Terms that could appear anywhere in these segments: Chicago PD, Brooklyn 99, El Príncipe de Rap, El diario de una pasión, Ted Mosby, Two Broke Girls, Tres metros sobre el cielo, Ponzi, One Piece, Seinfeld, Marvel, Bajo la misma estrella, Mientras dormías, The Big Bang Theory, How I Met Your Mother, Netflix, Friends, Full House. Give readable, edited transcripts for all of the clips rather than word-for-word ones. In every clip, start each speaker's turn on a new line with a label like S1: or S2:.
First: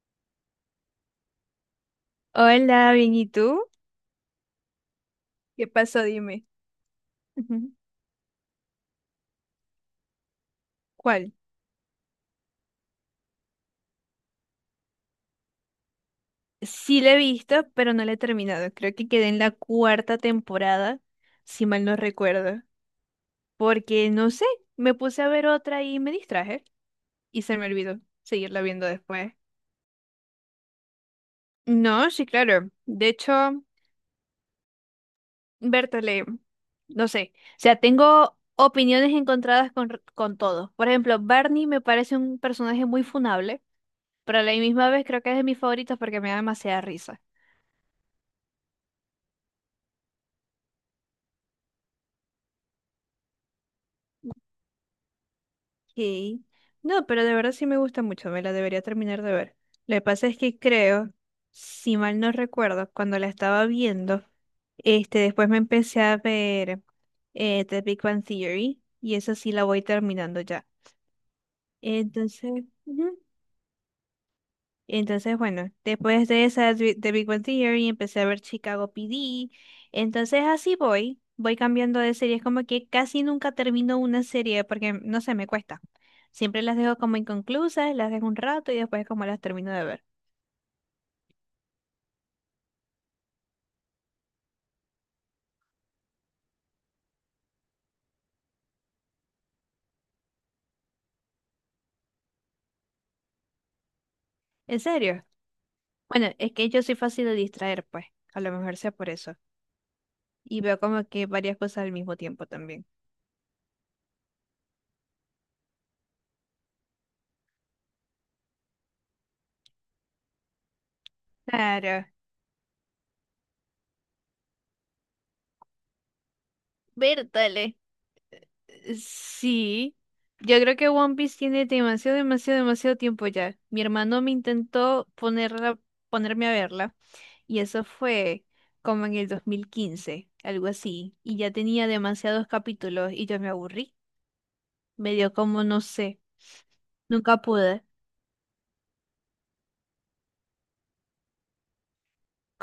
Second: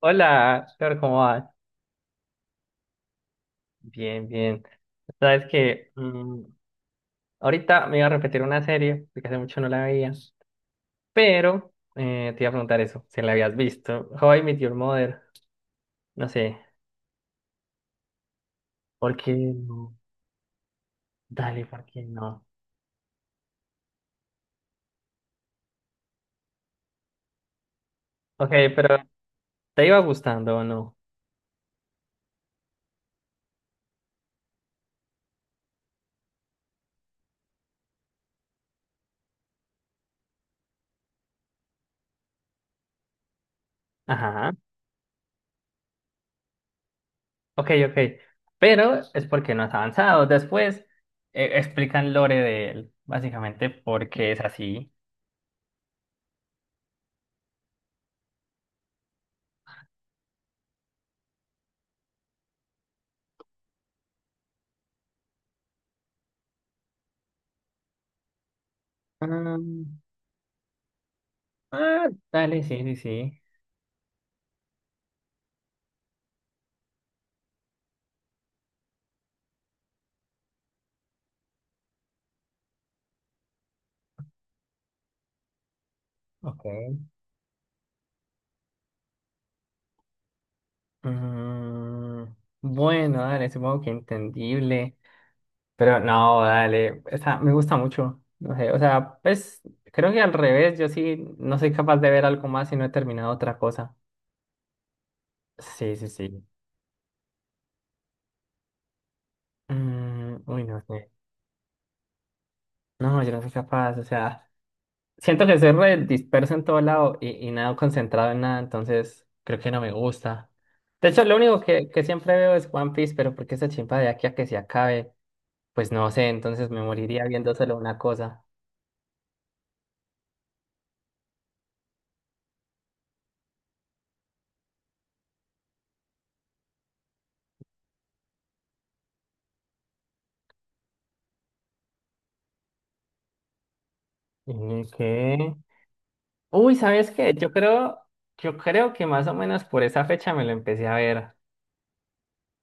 S1: Hola, Flor, ¿cómo vas?
S2: Hola, bien, ¿y tú?
S1: Bien, bien. Sabes
S2: ¿Qué
S1: que
S2: pasó? Dime. Ujú.
S1: ahorita me iba a repetir una serie, porque hace mucho no la veía,
S2: ¿Cuál?
S1: pero te iba a preguntar eso, si la habías visto. How I Met Your Mother, no sé,
S2: Sí la he visto, pero no la he terminado. Creo que
S1: ¿por
S2: quedé
S1: qué
S2: en la
S1: no?
S2: cuarta temporada,
S1: Dale,
S2: si
S1: ¿por
S2: mal no
S1: qué no?
S2: recuerdo. Porque, no sé, me puse a ver otra y me distraje. Y se me olvidó
S1: Ok,
S2: seguirla viendo
S1: pero
S2: después.
S1: ¿te iba gustando o no?
S2: No, sí, claro. De hecho, Bertale, no sé. O sea, tengo opiniones encontradas con todo. Por ejemplo, Barney me parece un personaje muy funable, pero a la
S1: Ajá,
S2: misma vez creo que es de mis favoritos porque me da demasiada risa.
S1: ok, ok. Pero es porque no has avanzado. Después explican lore de él, básicamente porque es así.
S2: Ok. No, pero de verdad sí me gusta mucho, me la debería terminar de ver. Lo que pasa es que creo, si mal no recuerdo, cuando la estaba viendo, este, después me empecé a ver The Big Bang Theory y esa sí la voy
S1: Mm,
S2: terminando ya.
S1: ah, dale,
S2: Entonces,
S1: sí, sí,
S2: ujú.
S1: sí.
S2: Entonces, bueno, después de esa de Big Bang Theory empecé a ver Chicago PD. Entonces así voy cambiando de series, como que casi nunca termino una serie porque no sé, me cuesta. Siempre
S1: Ok.
S2: las dejo como inconclusas, las dejo un rato y después como las termino de ver.
S1: Mm, bueno, dale, supongo que entendible. Pero no, dale, o sea, me gusta mucho. No sé, o sea, pues creo que al revés, yo sí no soy capaz de ver algo más si no he terminado otra cosa.
S2: ¿En serio?
S1: Sí, sí,
S2: Bueno,
S1: sí.
S2: es que yo soy fácil de distraer, pues, a lo mejor sea por eso.
S1: Mm,
S2: Y
S1: uy, no
S2: veo como
S1: sé.
S2: que varias cosas al mismo tiempo también.
S1: No, yo no soy capaz, o sea, siento que soy re disperso en todo lado y nada concentrado en nada, entonces creo que no me gusta. De hecho, lo único que
S2: Claro,
S1: siempre veo es One Piece, pero porque esa chimpa de aquí a que se acabe. Pues no sé, entonces me moriría viendo
S2: Bertale.
S1: solo una cosa.
S2: Sí, yo creo que One Piece tiene demasiado, demasiado, demasiado tiempo ya. Mi hermano me intentó ponerme a verla y eso fue como en el 2015, algo así. Y ya tenía demasiados capítulos y yo me aburrí.
S1: ¿Y
S2: Me dio
S1: qué?
S2: como, no sé,
S1: Uy, ¿sabes qué?
S2: nunca pude.
S1: Yo creo que más o menos por esa fecha me lo empecé a ver.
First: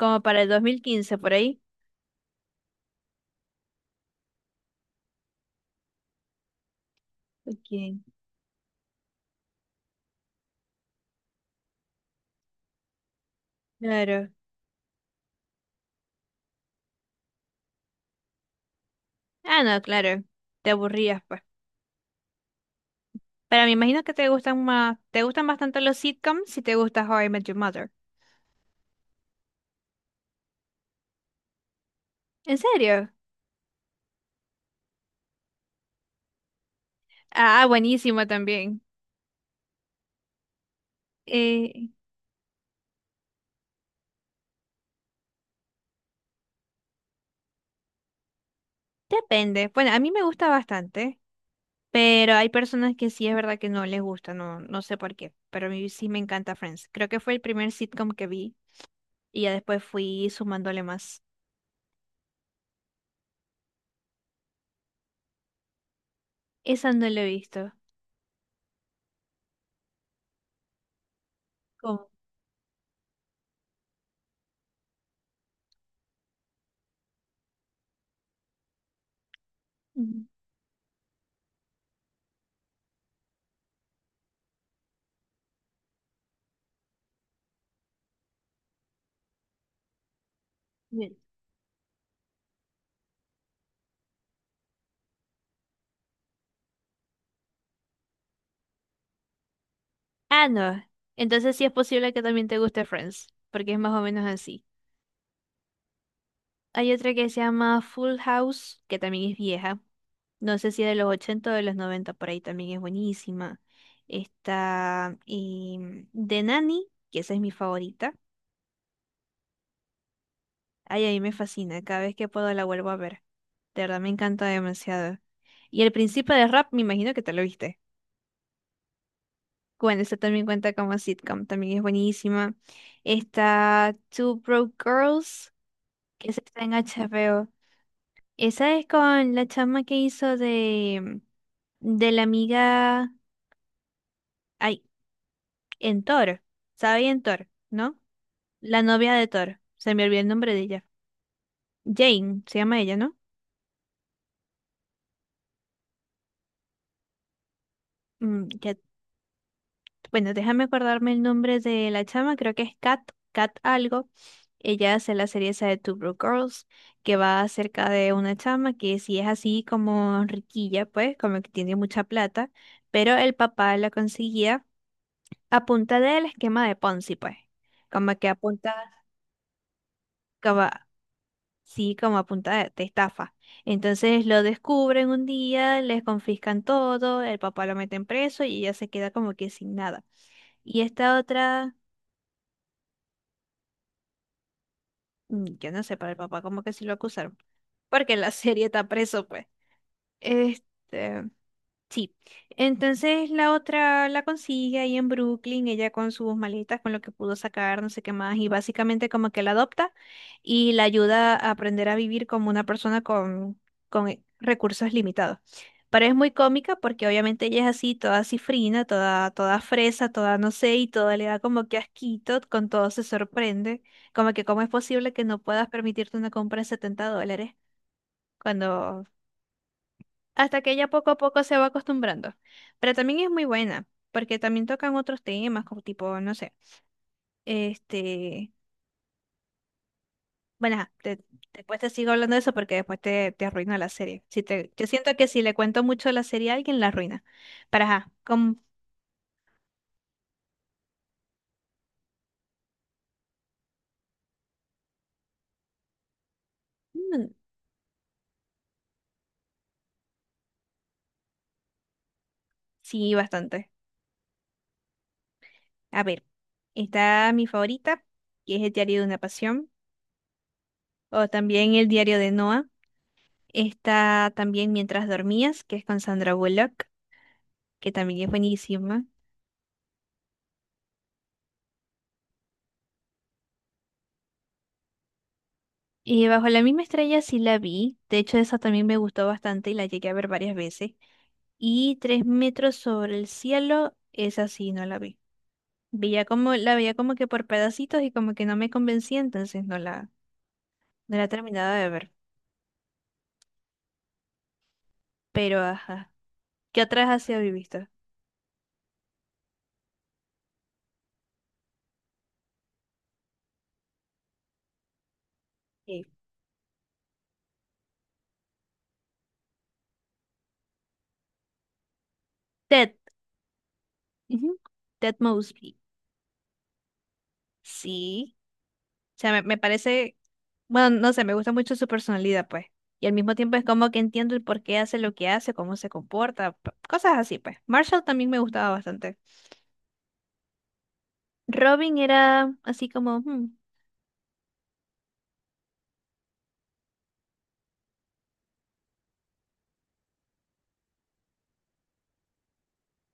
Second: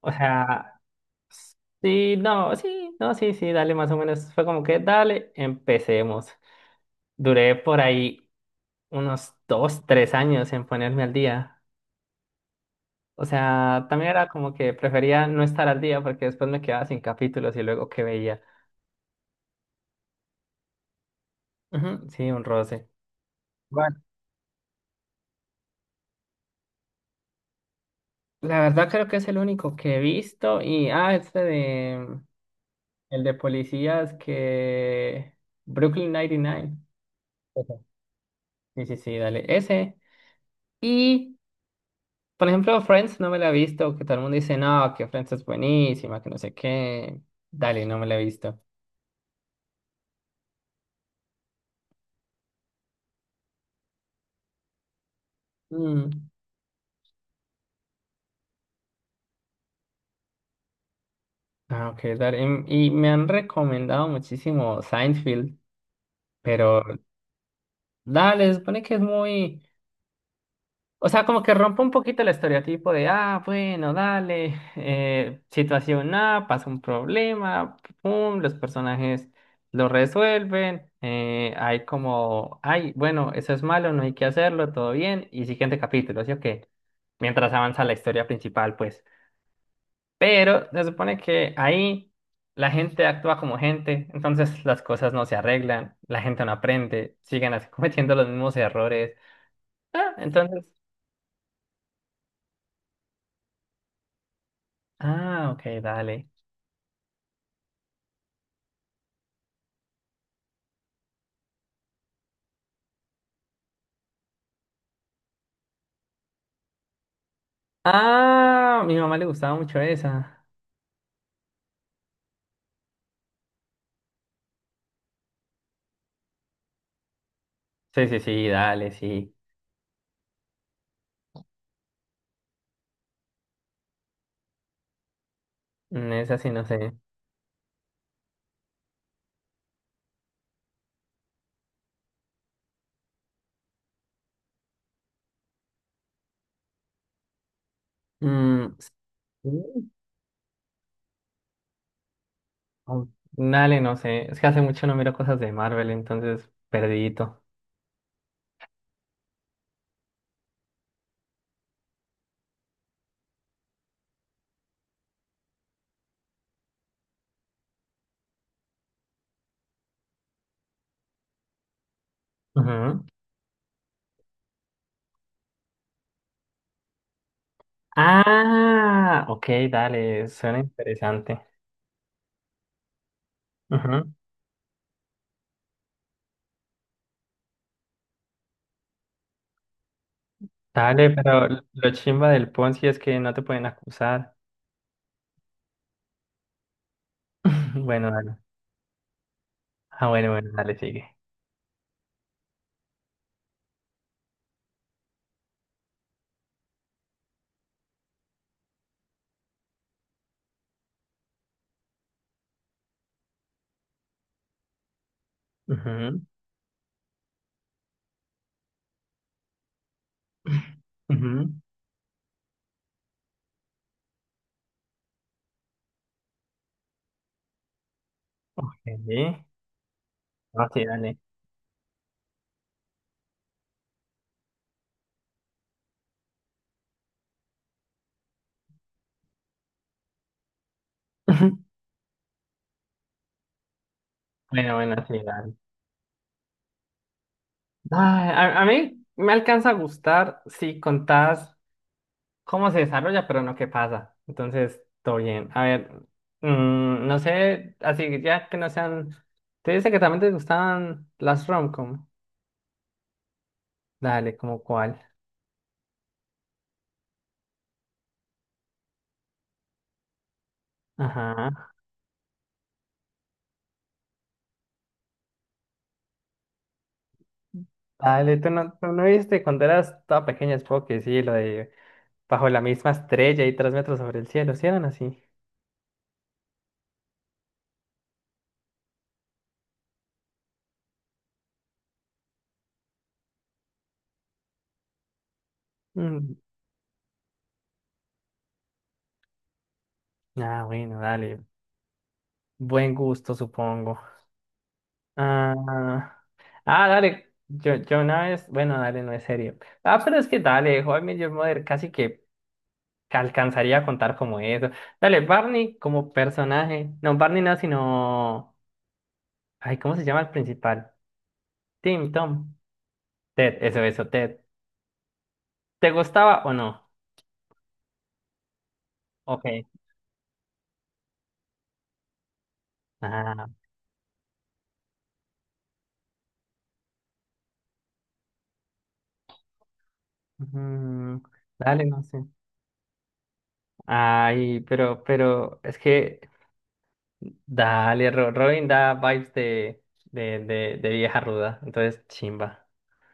S1: O
S2: para el dos
S1: sea,
S2: mil quince por ahí.
S1: sí, no, sí, no, sí, sí, dale, más o menos. Fue como que, dale, empecemos. Duré
S2: Ok,
S1: por ahí unos dos, tres años en ponerme al día. O sea, también era
S2: claro.
S1: como que prefería no estar al día porque después me quedaba sin capítulos y luego qué veía.
S2: Ah, no, claro. Te aburrías, pues.
S1: Ujú, sí, un roce.
S2: Pero me imagino que te gustan más, te gustan bastante los sitcoms si te gusta How I Met Your Mother.
S1: La verdad creo que es el único que he visto. Y, ah, este de...
S2: ¿En serio?
S1: El de policías que... Brooklyn 99.
S2: Ah,
S1: Ujú.
S2: buenísimo también.
S1: Sí, sí, sí, dale. Ese. Y,
S2: Eh,
S1: por ejemplo, Friends no me la he visto, que todo el mundo dice, no, que Friends es buenísima, que no sé qué. Dale, no me la he visto.
S2: Depende. Bueno, a mí me gusta bastante, pero hay personas que sí es verdad que no les gusta, no, no sé por qué, pero a mí sí
S1: Mm.
S2: me encanta Friends. Creo que fue el primer sitcom que vi y ya después fui sumándole más.
S1: Ah, ok, dale. Y me han recomendado muchísimo Seinfeld, pero
S2: Esa no la he visto.
S1: dale, se supone que es muy... O sea, como que rompe un
S2: ¿Cómo?
S1: poquito el estereotipo de, ah, bueno, dale, situación A, pasa un problema, pum, los personajes lo
S2: Ujú.
S1: resuelven, hay como, ay, bueno, eso es malo, no hay que hacerlo, todo bien, y siguiente capítulo, así que mientras avanza la historia principal, pues. Pero se
S2: Bien.
S1: supone que ahí la gente actúa como gente, entonces las cosas no se arreglan, la gente no aprende, siguen así cometiendo los mismos errores. Ah,
S2: Ah,
S1: entonces,
S2: no. Entonces sí es posible que también te guste Friends, porque es más o menos así.
S1: ah, ok, dale.
S2: Hay otra que se llama Full House, que también es vieja. No sé si de los 80 o de los 90 por ahí también es buenísima. Está y, de Nani, que esa es mi favorita.
S1: Ah, a mi mamá le gustaba mucho esa.
S2: Ay, a mí me fascina, cada vez que puedo la vuelvo a ver. De verdad me encanta demasiado. Y El Príncipe de Rap, me imagino que te lo viste.
S1: Sí, sí, sí, dale, sí.
S2: Bueno, esta también cuenta como sitcom, también es buenísima. Está Two Broke Girls,
S1: Mm,
S2: que
S1: esa
S2: esa
S1: sí, no
S2: está en
S1: sé.
S2: HBO. Esa es con la chama que hizo de la amiga, ay, en Thor, ¿sabe? En Thor. ¿No?
S1: Mm,
S2: La novia de Thor.
S1: sí,
S2: Se me olvidó el nombre de ella. Jane, se llama ella,
S1: oh,
S2: ¿no?
S1: dale, no sé. Es que hace mucho no miro cosas de Marvel, entonces perdidito.
S2: Mm, ya- bueno, déjame acordarme el nombre de la chama, creo que es Kat, Kat algo. Ella hace la serie esa de Two Broke Girls, que va acerca de una chama que sí es así como riquilla, pues, como que tiene mucha plata,
S1: Ujú.
S2: pero el papá la conseguía a punta del esquema de Ponzi, pues. Como que apunta,
S1: Ah, ok, dale, suena interesante.
S2: sí, como a punta de estafa.
S1: Ujú.
S2: Entonces lo descubren un día, les confiscan todo, el papá lo meten preso y ella se queda como que sin nada. Y
S1: Dale,
S2: esta
S1: pero
S2: otra,
S1: lo chimba del Ponzi es que no te pueden acusar.
S2: mm, yo no sé, para el papá como que sí lo acusaron,
S1: Bueno,
S2: porque en la
S1: dale.
S2: serie está preso, pues.
S1: Ah, bueno, bueno, dale, sigue.
S2: Este, sí, entonces la otra la consigue ahí en Brooklyn, ella con sus maletas, con lo que pudo sacar, no sé qué más, y básicamente como que la adopta y la ayuda a aprender a vivir como una persona con, con recursos limitados. Pero es
S1: Ujú.
S2: muy cómica porque obviamente ella es así, toda cifrina, toda, toda fresa, toda no sé, y toda le da
S1: Ujú.
S2: como que asquito, con todo se sorprende, como que cómo es posible que no puedas permitirte una compra de $70
S1: Ok.
S2: cuando
S1: Sí.
S2: hasta
S1: Ah,
S2: que
S1: sí,
S2: ella poco a
S1: dale.
S2: poco se va acostumbrando. Pero también es muy buena, porque también tocan otros temas, como tipo, no sé, este, bueno, ajá, te- después te, sigo hablando de eso porque después te arruina la serie. Si te,
S1: Bueno,
S2: yo
S1: bueno, sí,
S2: siento que si
S1: dale.
S2: le cuento mucho la serie a alguien, la arruina. Para, ajá,
S1: Ay, a,
S2: con,
S1: a mí me alcanza a gustar si contás cómo se desarrolla, pero no qué pasa. Entonces, todo bien. A ver, mm, no
S2: mm,
S1: sé, así que ya que no sean... Te dice que también te gustaban las romcom.
S2: sí, bastante.
S1: Dale, ¿como cuál?
S2: A ver, está mi favorita, que es El diario de una pasión, o
S1: Ajá.
S2: también El diario de Noah. Está también Mientras dormías, que es con Sandra Bullock, que también es
S1: Dale, tú no
S2: buenísima.
S1: viste cuando eras toda pequeña, supongo que sí, lo de bajo la misma estrella y tres metros sobre el cielo, ¿sí eran así?
S2: Y Bajo la misma estrella sí la vi, de hecho esa también me gustó bastante y la llegué a ver varias veces. Y Tres metros sobre el cielo, esa sí no la vi. Veía
S1: Mm,
S2: como, la veía como que por pedacitos y como que no me convencía, entonces
S1: ah, bueno,
S2: no la
S1: dale.
S2: terminaba de ver.
S1: Buen gusto, supongo.
S2: Pero
S1: Ah,
S2: ajá, ¿qué
S1: ah,
S2: otras
S1: dale.
S2: así habéis
S1: Yo,
S2: visto?
S1: yo una vez, bueno, dale, no es serio. Ah, pero es que dale, How I Met Your Mother casi que alcanzaría a contar como eso. Dale, Barney
S2: Eh,
S1: como personaje. No, Barney no, sino. Ay, ¿cómo se llama el principal? Tim, Tom.
S2: Ted,
S1: Ted, eso, Ted.
S2: ujú, Ted Mosby.
S1: ¿Te gustaba o no?
S2: Sí, o sea, me
S1: Ok.
S2: parece bueno, no sé, me gusta mucho su personalidad, pues. Y al mismo
S1: Ah,
S2: tiempo es como que entiendo el por qué hace lo que hace, cómo se comporta, p- cosas así, pues. Marshall también me gustaba bastante.
S1: mm, dale,
S2: Robin
S1: no sé.
S2: era así como, hmm,
S1: Ay, pero, es que. Dale, Ro- Robin da vibes de vieja ruda. Entonces, chimba.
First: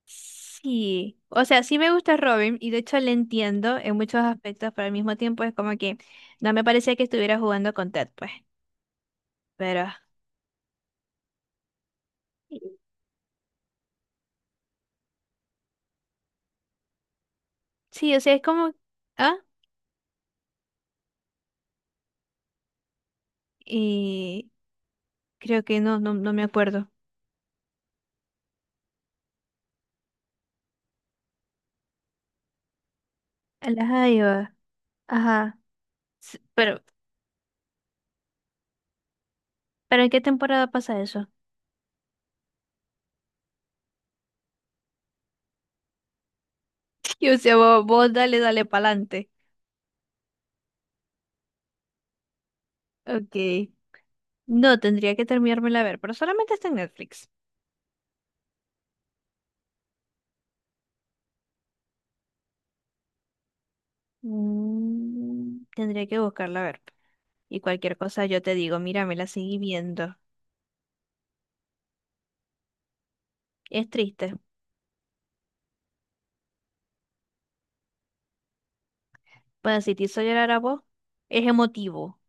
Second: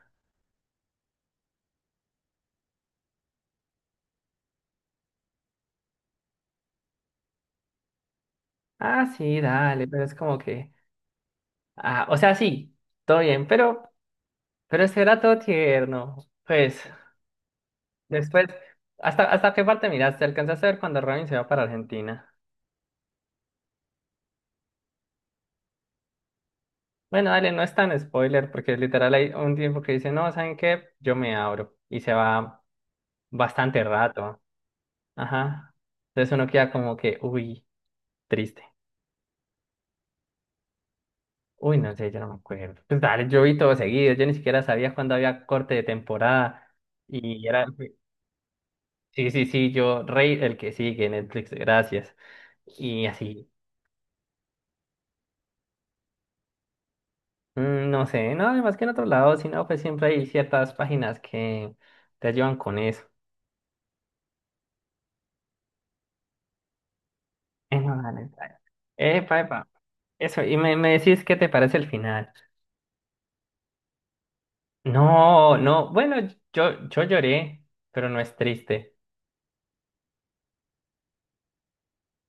S2: sí. O sea, sí me gusta Robin y de hecho le entiendo en muchos aspectos, pero al mismo tiempo es como que no me parecía que estuviera jugando con Ted, pues.
S1: Ah, sí, dale,
S2: Pero
S1: pero es como que, ah, o sea, sí, todo bien, pero ese era todo tierno. Pues,
S2: sí, o sea, es
S1: después,
S2: como,
S1: ¿hasta,
S2: ah,
S1: hasta qué parte miraste? ¿Alcanzaste a ver cuando Robin se va para Argentina?
S2: y creo que no, no, no me acuerdo.
S1: Bueno, dale, no es tan spoiler, porque literal hay un tiempo que dice, no, ¿saben qué? Yo me abro, y se va bastante rato.
S2: Ajá, ajá.
S1: Ajá. Entonces
S2: S-
S1: uno queda como que, uy, triste.
S2: ¿Pero en qué temporada pasa eso?
S1: Uy, no sé, yo no me acuerdo. Pues dale, yo vi todo seguido, yo ni siquiera sabía cuándo había corte de temporada,
S2: Y o
S1: y
S2: sea,
S1: era...
S2: vos, vos dale, dale
S1: Sí,
S2: pa'lante.
S1: sí, sí, yo, Rey, el que sigue, Netflix, gracias. Y
S2: Ok.
S1: así,
S2: No, tendría que terminármela a ver, pero solamente está en Netflix.
S1: mm, no sé, no, además que en otro lado, si no, pues siempre hay ciertas páginas que te ayudan con eso.
S2: Mm, tendría que buscarla a ver. Y cualquier
S1: No,
S2: cosa
S1: dale,
S2: yo
S1: dale.
S2: te digo, mira, me la
S1: Epa,
S2: seguí
S1: epa.
S2: viendo.
S1: Eso, y me decís qué te parece el final.
S2: Es triste.
S1: No, no, bueno, yo lloré, pero no es triste.
S2: Bueno, si te hizo llorar a vos, es emotivo.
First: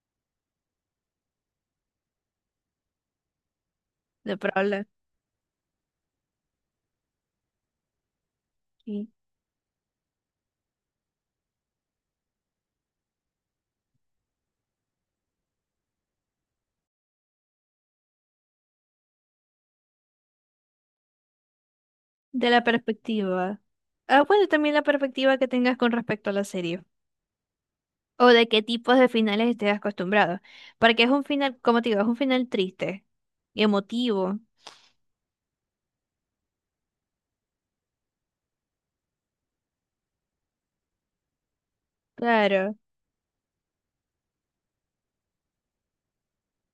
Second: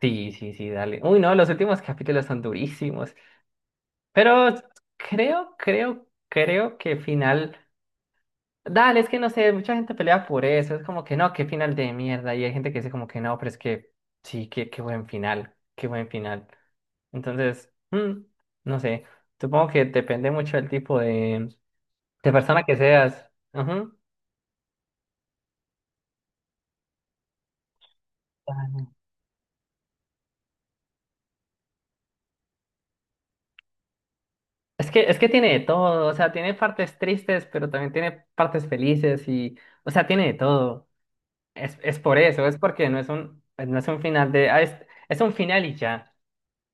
S1: Sí, sí, sí, dale. Uy, no, los últimos capítulos son durísimos,
S2: De
S1: pero
S2: probable hablar
S1: creo, creo, creo que final... Dale, es
S2: sí,
S1: que no sé, mucha gente pelea por eso, es como que no, qué final de mierda, y hay gente que dice como que no, pero es que sí, qué, qué buen final, qué buen final. Entonces, mm, no sé, supongo que depende mucho del tipo de
S2: de
S1: persona
S2: la
S1: que seas.
S2: perspectiva.
S1: Ujú.
S2: Ah, bueno, también la perspectiva que tengas con respecto a la serie. O de qué tipos de finales estés acostumbrado. Porque es un final, como te digo, es un final triste y emotivo.
S1: Es que tiene de todo, o sea, tiene partes tristes, pero también tiene partes felices y, o sea, tiene de todo. Es por eso, es
S2: Claro.
S1: porque no es un, no es un final de, ah, es un final y ya.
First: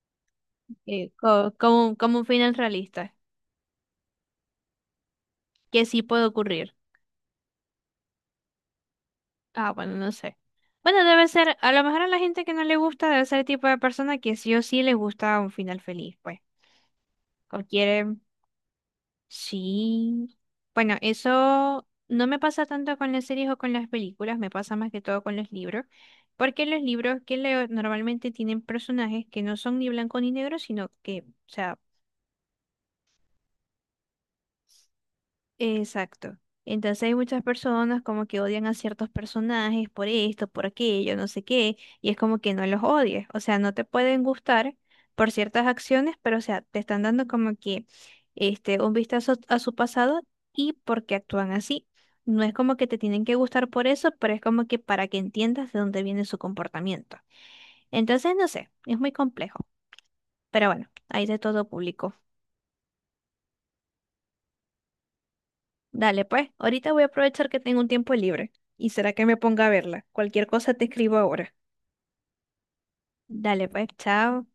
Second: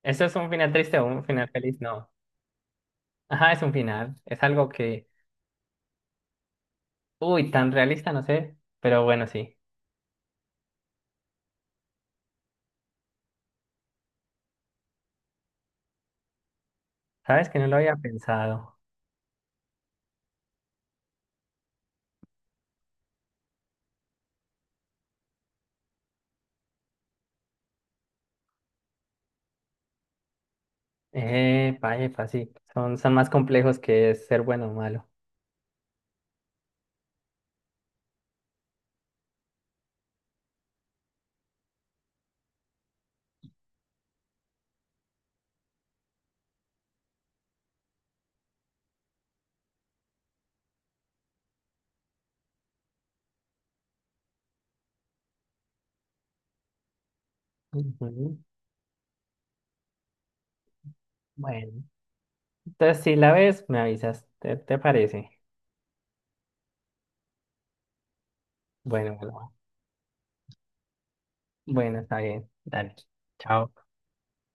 S1: Eso es un final triste o un final
S2: Co-
S1: feliz,
S2: como,
S1: no.
S2: como un final realista,
S1: Ajá, es un final. Es algo que,
S2: que sí puede ocurrir.
S1: uy, tan realista, no sé, pero bueno, sí.
S2: Ah, bueno, no sé. Bueno, debe ser, a lo mejor a la gente que no le gusta, debe ser el tipo de persona que sí o sí les gusta un final feliz, pues.
S1: Sabes que
S2: O
S1: no lo había
S2: quieren,
S1: pensado.
S2: sí. Bueno, eso no me pasa tanto con las series o con las películas, me pasa más que todo con los libros, porque los libros que leo normalmente tienen personajes que no son ni blanco ni negro, sino que, o sea,
S1: Epa, sí. Son, son más complejos que ser bueno o malo.
S2: exacto. Entonces hay muchas personas como que odian a ciertos personajes por esto, por aquello, no sé qué, y es como que no los odies, o sea, no te pueden gustar por ciertas acciones, pero o sea, te están dando como que este un vistazo a su pasado y por qué actúan así. No es como que te tienen que gustar por eso, pero es como que para que entiendas de dónde viene su comportamiento. Entonces,
S1: Ujú.
S2: no sé, es muy complejo, pero bueno, hay de todo
S1: Bueno,
S2: público.
S1: entonces si la ves, me avisas. ¿Te, te parece?
S2: Dale, pues, ahorita voy a aprovechar que tengo un tiempo libre. ¿Y será
S1: Bueno,
S2: que me
S1: bueno,
S2: ponga a verla? Cualquier cosa te escribo ahora.
S1: bueno, está bien. Dale.
S2: Dale,
S1: Chao.
S2: pues, chao.